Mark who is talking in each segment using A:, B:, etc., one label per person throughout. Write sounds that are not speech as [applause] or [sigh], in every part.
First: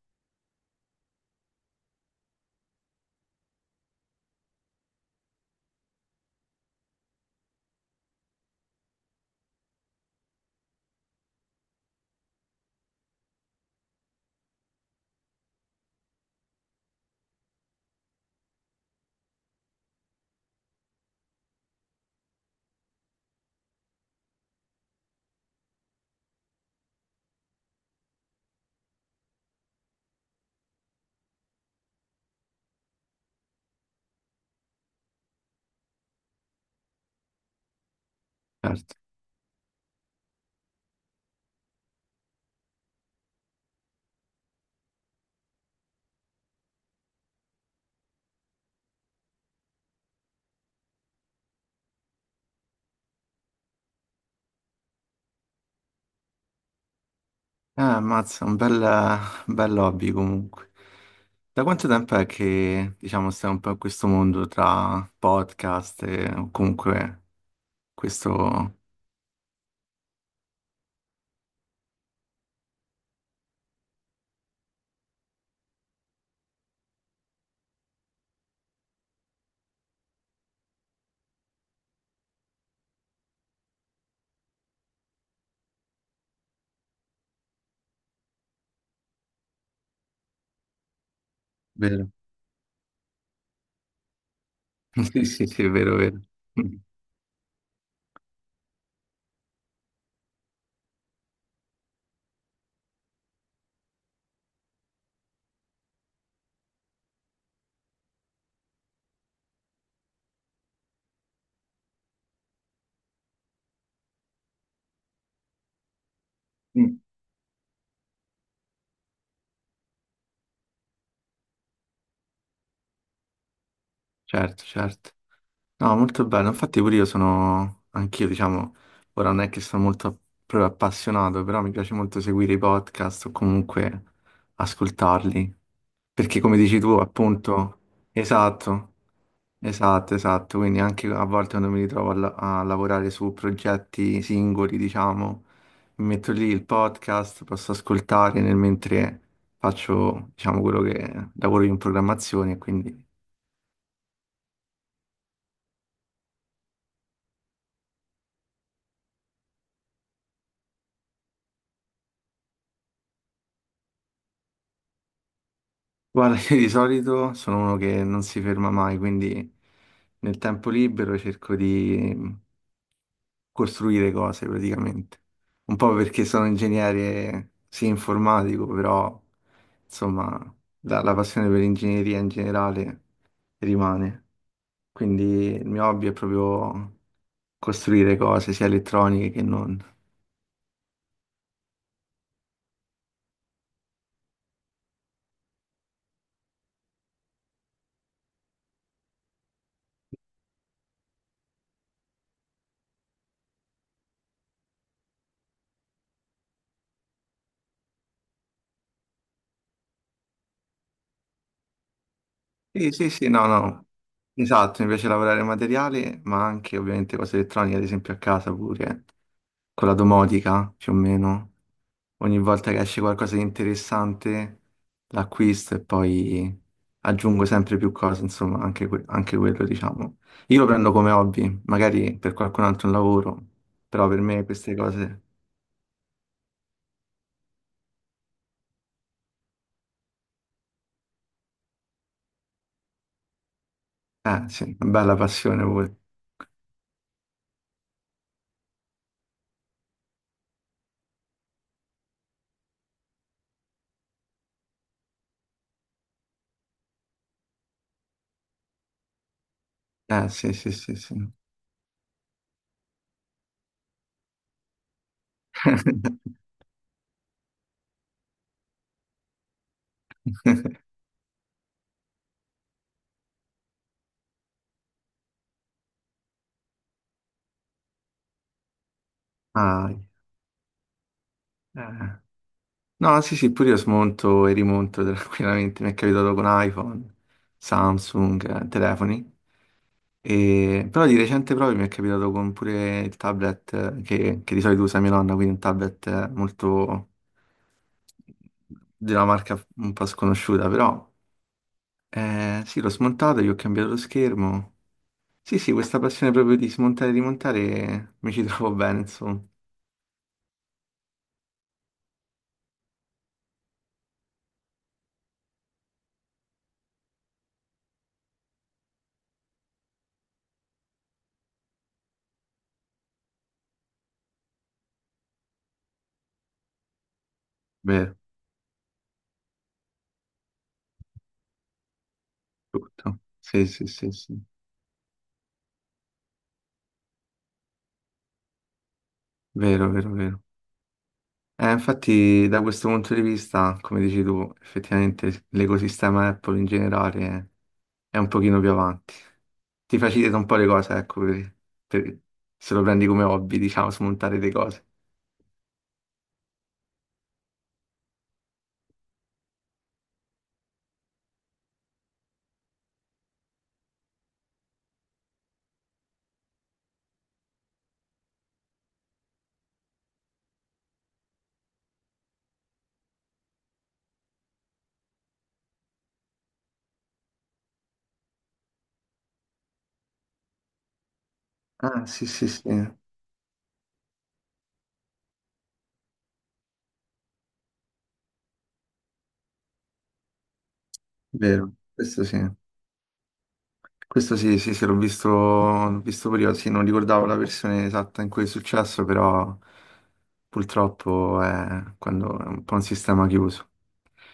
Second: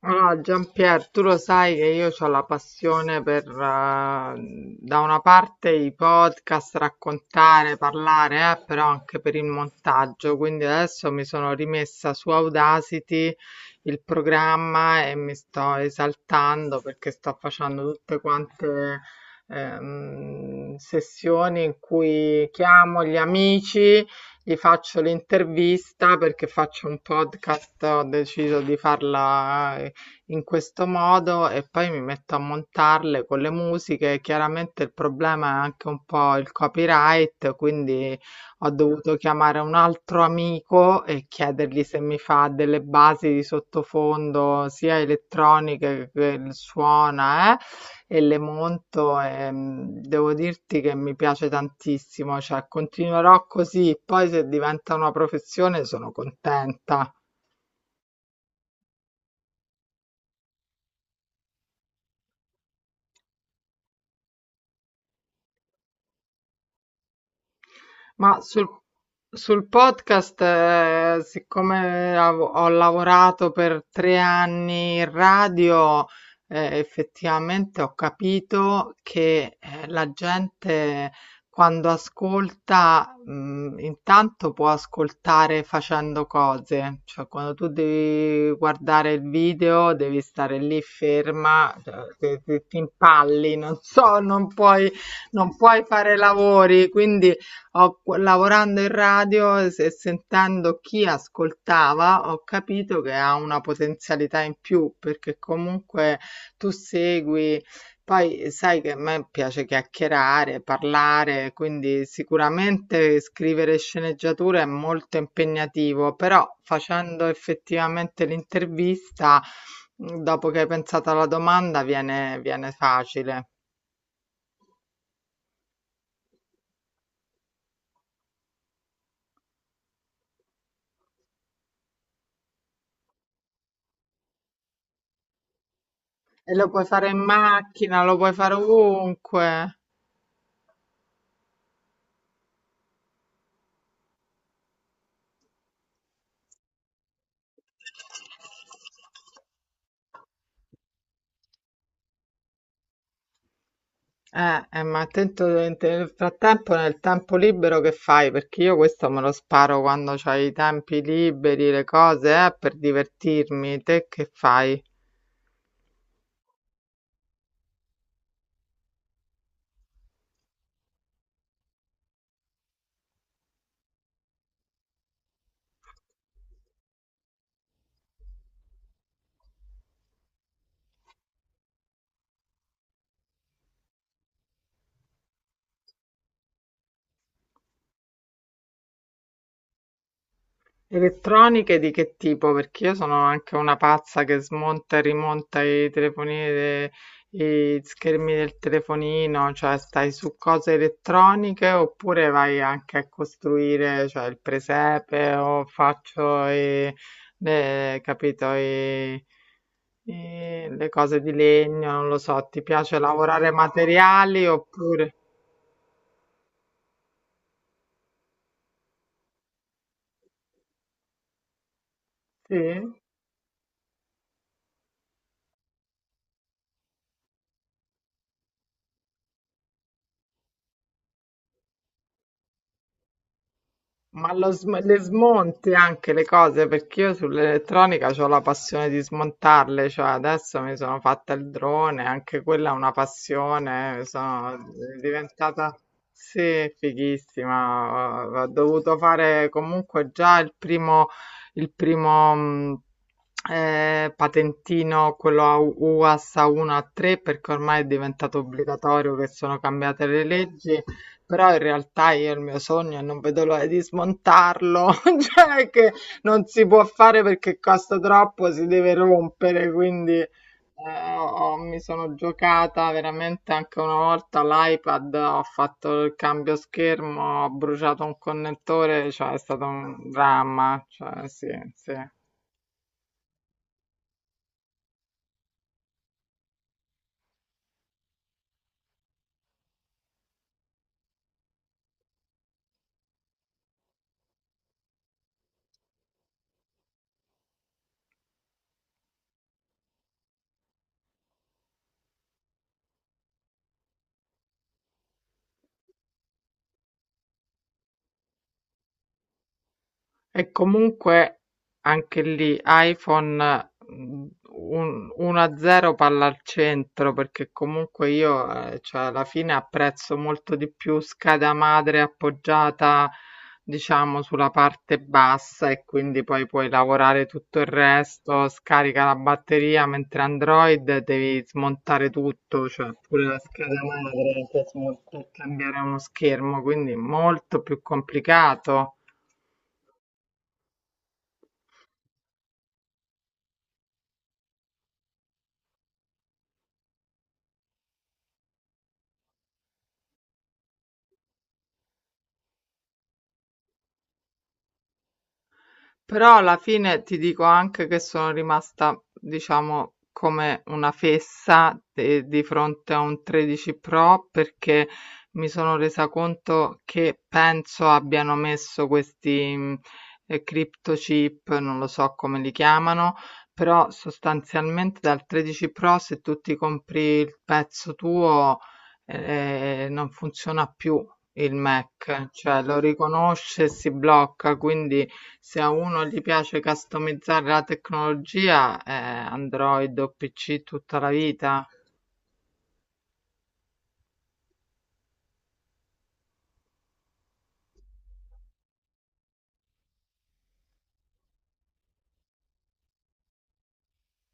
A: Allora, Giampier, tu lo sai che io ho la passione per, da una parte i podcast, raccontare, parlare, però anche per il montaggio. Quindi adesso mi sono rimessa su Audacity il programma e mi sto esaltando perché sto facendo tutte quante sessioni in cui chiamo gli amici, gli faccio l'intervista perché faccio un podcast, ho deciso di farla in questo modo e poi mi metto a montarle con le musiche. Chiaramente il problema è anche un po' il copyright, quindi ho
B: Certo.
A: dovuto chiamare un altro amico e chiedergli se mi fa delle basi di sottofondo, sia elettroniche che il suona, e le monto e devo dirti che mi piace tantissimo, cioè continuerò così, poi se diventa una professione sono contenta.
B: Ammazza, un bel hobby comunque. Da quanto tempo è che, diciamo, stai un po' in questo mondo tra podcast e o comunque
A: Ma sul,
B: questo...
A: sul podcast, siccome ho lavorato per 3 anni in radio, effettivamente ho capito che la gente, quando ascolta, intanto può ascoltare facendo cose, cioè quando tu devi guardare il video devi stare lì ferma, cioè,
B: Vero.
A: ti impalli, non so, non puoi,
B: [laughs] Sì, sì,
A: non
B: sì, è
A: puoi
B: vero,
A: fare
B: vero. Mm.
A: lavori, quindi lavorando in radio e sentendo chi ascoltava, ho capito che ha una potenzialità in più perché comunque tu segui. Poi sai che a me piace chiacchierare, parlare, quindi sicuramente scrivere sceneggiature è molto impegnativo, però
B: Mm.
A: facendo effettivamente l'intervista, dopo che hai pensato alla domanda, viene facile.
B: Certo, certo. No, molto bello. Infatti pure io anch'io diciamo, ora non è che sono molto proprio appassionato, però mi piace molto seguire i podcast o comunque ascoltarli. Perché
A: E
B: come
A: lo
B: dici
A: puoi
B: tu,
A: fare in
B: appunto,
A: macchina, lo puoi fare
B: esatto,
A: ovunque.
B: esatto, esatto. Quindi anche a volte quando mi ritrovo a lavorare su progetti singoli, diciamo, mi metto lì il podcast, posso ascoltare nel mentre faccio, diciamo, quello che lavoro io in programmazione, quindi...
A: Ma attento, nel tempo libero che fai? Perché io questo me lo sparo quando c'hai i tempi liberi, le cose, per divertirmi. Te che fai?
B: Guarda, io di solito sono uno che non si ferma mai, quindi nel tempo libero cerco di costruire cose praticamente. Un po' perché sono ingegnere, sì, informatico, però insomma la passione per l'ingegneria in generale rimane. Quindi il mio hobby è proprio costruire cose, sia elettroniche che non.
A: Elettroniche di che tipo? Perché io sono anche una pazza che smonta e rimonta i telefonini, i schermi del telefonino, cioè stai su cose elettroniche oppure vai anche a costruire, cioè il presepe o faccio capito, le cose di legno, non lo so, ti
B: Sì,
A: piace
B: sì, sì, no,
A: lavorare
B: no.
A: materiali
B: Esatto, mi piace
A: oppure.
B: lavorare materiale, ma anche ovviamente cose elettroniche, ad esempio a casa pure. Quella domotica più o meno. Ogni
A: Sì?
B: volta che esce qualcosa di interessante l'acquisto e poi aggiungo sempre più cose, insomma, anche, anche quello, diciamo. Io lo prendo come hobby, magari per qualcun altro è un lavoro, però per
A: Ma
B: me queste
A: le
B: cose...
A: smonti anche le cose, perché io sull'elettronica ho la passione di smontarle, cioè adesso mi sono fatta il drone, anche quella è una passione,
B: Eh
A: sono
B: sì, una bella passione
A: diventata,
B: pure.
A: sì, fighissima, ho dovuto fare comunque già il primo patentino, quello a UAS A1 A3, perché ormai è diventato obbligatorio, che sono cambiate le
B: Eh sì, sì,
A: leggi.
B: sì, sì.
A: Però in realtà io il mio sogno, e non vedo l'ora di smontarlo, [laughs] cioè, che non si può fare perché costa troppo, si deve rompere, quindi
B: [laughs]
A: ho- mi sono giocata veramente anche una volta l'iPad, ho fatto il cambio schermo, ho bruciato un connettore, cioè è stato
B: Ah,
A: un dramma, cioè sì, sì.
B: eh. No, sì, sì, pure io smonto e rimonto tranquillamente, mi è capitato con iPhone, Samsung, telefoni. Però di recente proprio mi è capitato con pure il tablet che di solito usa mia nonna, quindi un tablet molto di una marca un po' sconosciuta, però sì, l'ho smontato, gli ho cambiato lo schermo. Sì, sì, questa passione proprio di smontare e rimontare mi ci trovo bene, insomma.
A: E comunque anche lì iPhone, 1-0 palla al centro, perché comunque io, cioè, alla fine apprezzo molto di più scheda madre appoggiata, diciamo, sulla parte bassa, e quindi poi puoi lavorare tutto il
B: Vero,
A: resto, scarica la batteria, mentre Android devi smontare tutto, cioè
B: tutto.
A: pure la
B: Sì,
A: scheda
B: sì, sì, sì.
A: madre per per cambiare uno schermo, quindi molto più complicato.
B: Vero, vero, vero. Infatti, da questo punto di vista, come dici tu, effettivamente l'ecosistema Apple in generale è un pochino più avanti. Ti facilita un po' le cose, ecco, per- se lo prendi come hobby, [laughs] diciamo, smontare le cose.
A: Però alla fine ti dico anche che sono rimasta, diciamo, come una fessa di fronte a un 13 Pro, perché mi sono resa conto che penso abbiano messo questi crypto chip, non lo so come li chiamano, però sostanzialmente dal 13 Pro se tu ti compri il pezzo tuo, non funziona più il
B: Ah, sì,
A: Mac,
B: sì, sì,
A: cioè lo riconosce e si blocca, quindi se a uno gli piace customizzare la tecnologia, Android o PC tutta la vita.
B: vero, questo sì. Questo sì, sì, sì, l'ho visto prima, sì, non ricordavo la versione esatta in cui è successo, però purtroppo è, quando è un po' un sistema chiuso.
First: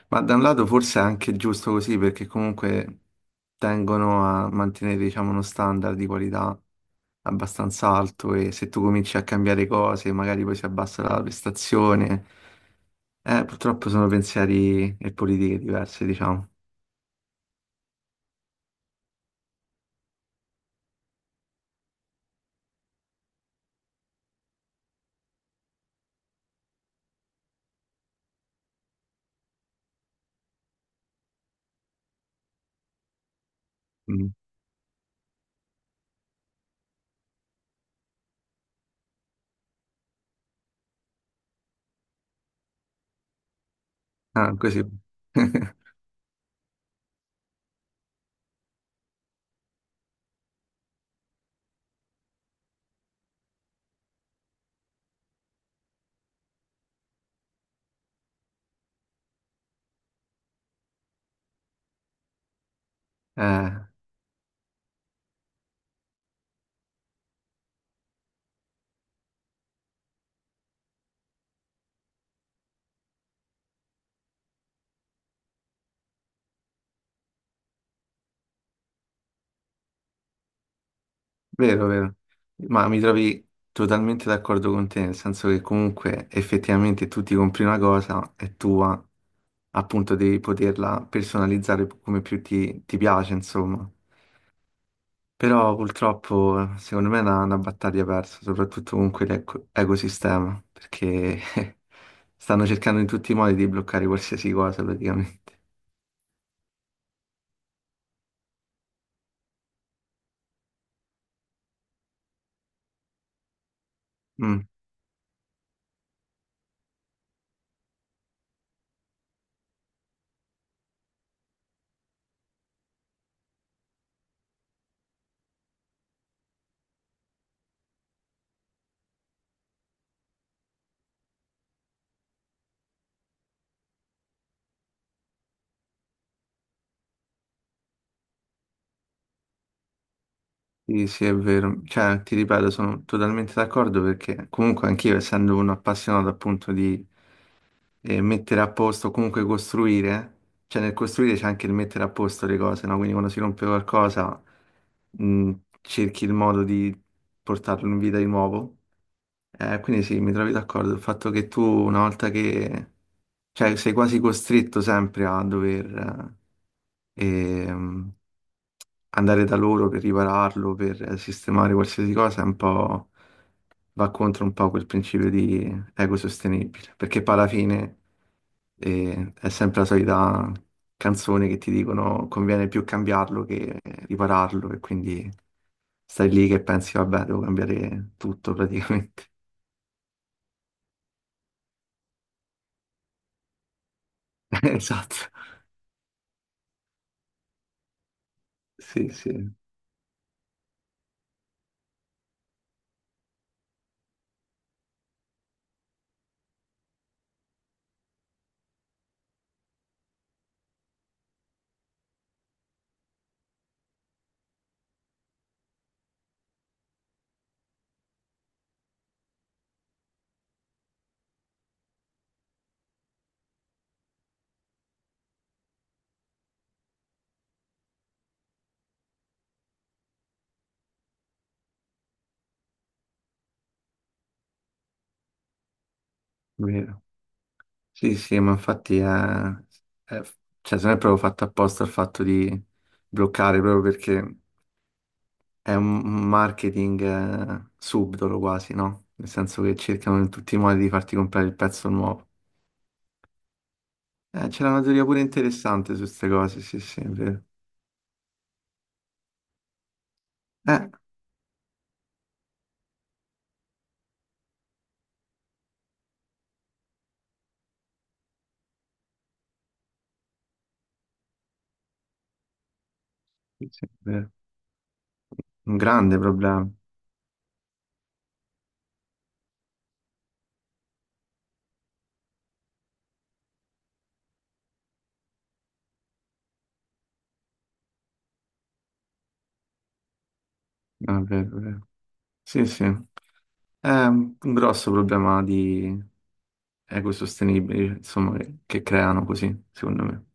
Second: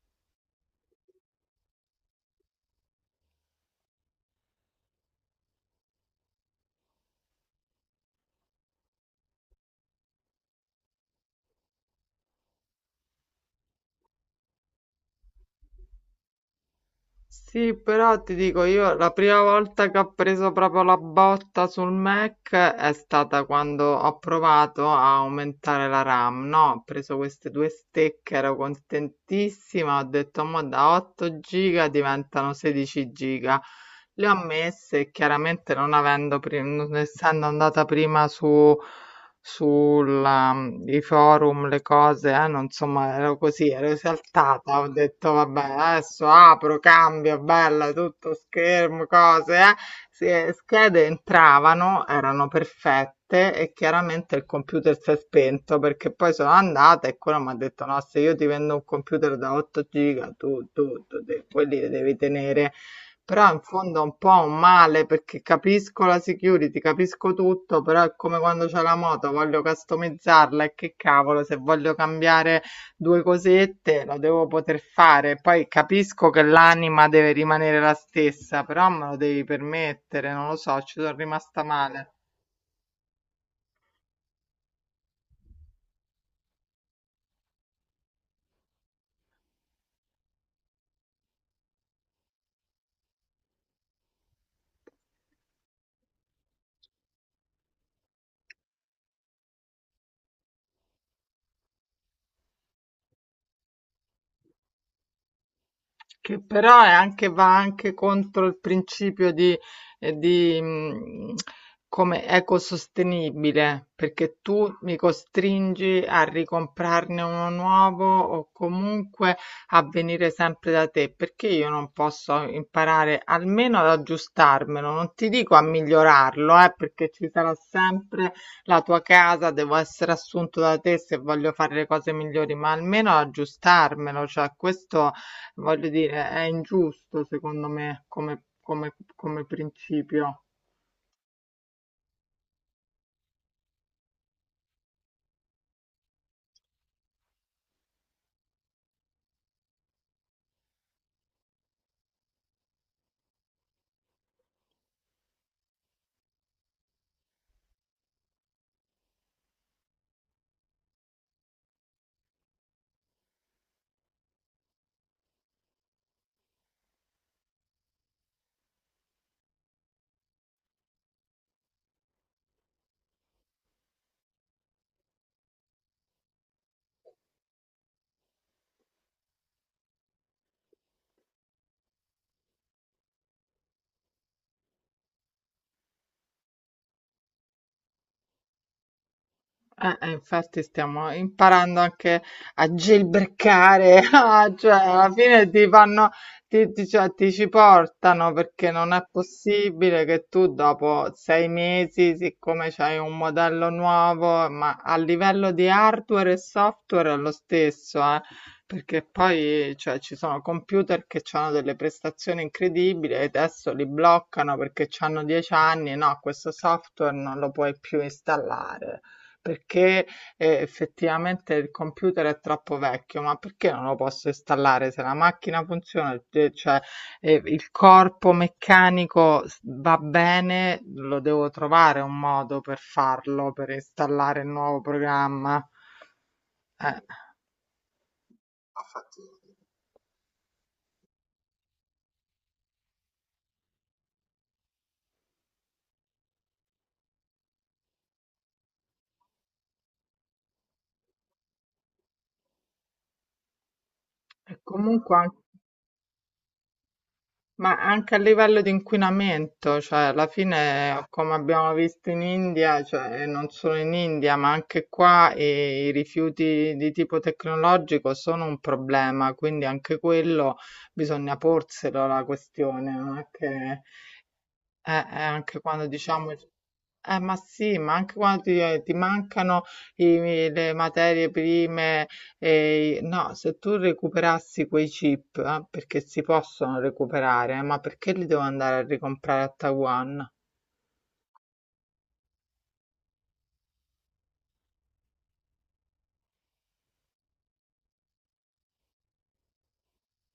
B: Ma da un lato forse è anche giusto così perché comunque tengono a mantenere, diciamo, uno standard di qualità abbastanza alto e se tu cominci a cambiare cose, magari poi si abbassa la prestazione. Purtroppo sono pensieri e politiche diverse, diciamo.
A: Sì, però ti dico io, la prima volta che ho preso proprio la botta sul Mac è stata quando ho provato a aumentare la RAM, no? Ho preso queste due stecche, ero contentissima, ho detto: ma da 8 giga diventano 16 giga. Le
B: Mm.
A: ho messe, e chiaramente non avendo, non essendo andata prima su sulla i forum, le cose, non, insomma, ero così, ero
B: Ah,
A: esaltata,
B: così.
A: ho detto: "Vabbè,
B: [laughs]
A: adesso apro, cambio, bella, tutto schermo, cose, eh". Sì, e schede entravano, erano perfette, e chiaramente il computer si è spento, perché poi sono andata e quello m'ha detto: "No, se io ti vendo un computer da 8 giga tu, de quelli li devi tenere". Però in
B: Eh,
A: fondo è un po' un male, perché capisco la security, capisco tutto, però è come quando c'è la moto, voglio customizzarla, e che cavolo, se voglio cambiare due cosette lo devo poter fare. Poi capisco che l'anima deve rimanere la stessa, però me lo devi permettere, non lo so, ci sono rimasta
B: vero,
A: male.
B: vero. Ma mi trovi totalmente d'accordo con te, nel senso che comunque effettivamente tu ti compri una cosa, è tua, appunto devi poterla personalizzare come più ti piace, insomma. Però purtroppo secondo me è una battaglia persa, soprattutto con quell'ecosistema, perché [laughs] stanno cercando in tutti i modi di bloccare qualsiasi cosa praticamente.
A: Che però è anche, va anche contro il principio di, eh, di, mh, come ecosostenibile, perché tu
B: Mm.
A: mi costringi a ricomprarne uno nuovo o comunque a venire sempre da te, perché io non posso imparare almeno ad aggiustarmelo, non ti dico a migliorarlo, perché ci sarà sempre la tua casa, devo essere assunto da te se voglio fare le cose migliori, ma almeno ad aggiustarmelo, cioè questo voglio dire, è ingiusto secondo me come principio.
B: Sì, sì, è vero. Cioè, ti ripeto, sono totalmente d'accordo perché comunque anch'io, essendo un appassionato appunto di mettere a posto, comunque costruire, cioè nel costruire c'è anche il mettere a posto le cose, no? Quindi quando si rompe qualcosa, mh, cerchi il modo di portarlo in vita di nuovo. Quindi sì, mi trovi d'accordo. Il fatto che tu una volta che... cioè sei quasi costretto sempre a dover eh, ehm, andare da loro per ripararlo, per sistemare qualsiasi cosa, è un po' va contro un po' quel principio di ecosostenibile, perché poi alla fine è sempre la solita canzone che ti dicono conviene più cambiarlo che ripararlo e quindi stai lì che pensi vabbè, devo cambiare tutto praticamente.
A: Infatti stiamo imparando anche a jailbreakare, [laughs] ah,
B: [laughs]
A: cioè alla
B: Esatto.
A: fine ti fanno, cioè, ti ci portano, perché non è
B: Sì, sì, è
A: possibile che tu dopo 6 mesi, siccome c'hai un modello nuovo, ma a livello di hardware e software è lo stesso, perché poi, cioè, ci sono computer che hanno delle prestazioni incredibili e adesso li bloccano perché hanno 10 anni, no, questo software non lo puoi più installare. Perché, effettivamente il computer è troppo vecchio, ma perché non lo posso installare? Se la macchina funziona, de cioè, il corpo meccanico s va bene, lo devo trovare un modo per farlo, per installare il nuovo programma. Eh.
B: vero. Sì, sì, ma infatti
A: Infatti
B: è- cioè, se non è proprio fatto apposta il fatto di bloccare, proprio perché è un marketing subdolo quasi, no? Nel senso che cercano in tutti i modi di farti comprare il pezzo nuovo.
A: E
B: C'era una teoria
A: comunque
B: pure
A: an
B: interessante su queste cose, sì, sì, è vero.
A: Ma anche a livello di inquinamento, cioè alla
B: Eh,
A: fine, come abbiamo visto in India, cioè, e non solo in India, ma anche qua, i rifiuti di tipo tecnologico sono un problema, quindi anche quello bisogna porselo, la questione, non è
B: sì,
A: che
B: sì, è vero.
A: anche
B: Un
A: quando
B: grande
A: diciamo,
B: problema.
A: ma sì, ma anche quando ti mancano le materie prime, no, se tu recuperassi quei chip, perché si possono recuperare, ma perché li devo andare a ricomprare a Taiwan?
B: Ah, è vero, è vero. Sì, sì, è un grosso problema di ecosostenibili, insomma, che creano così, secondo me.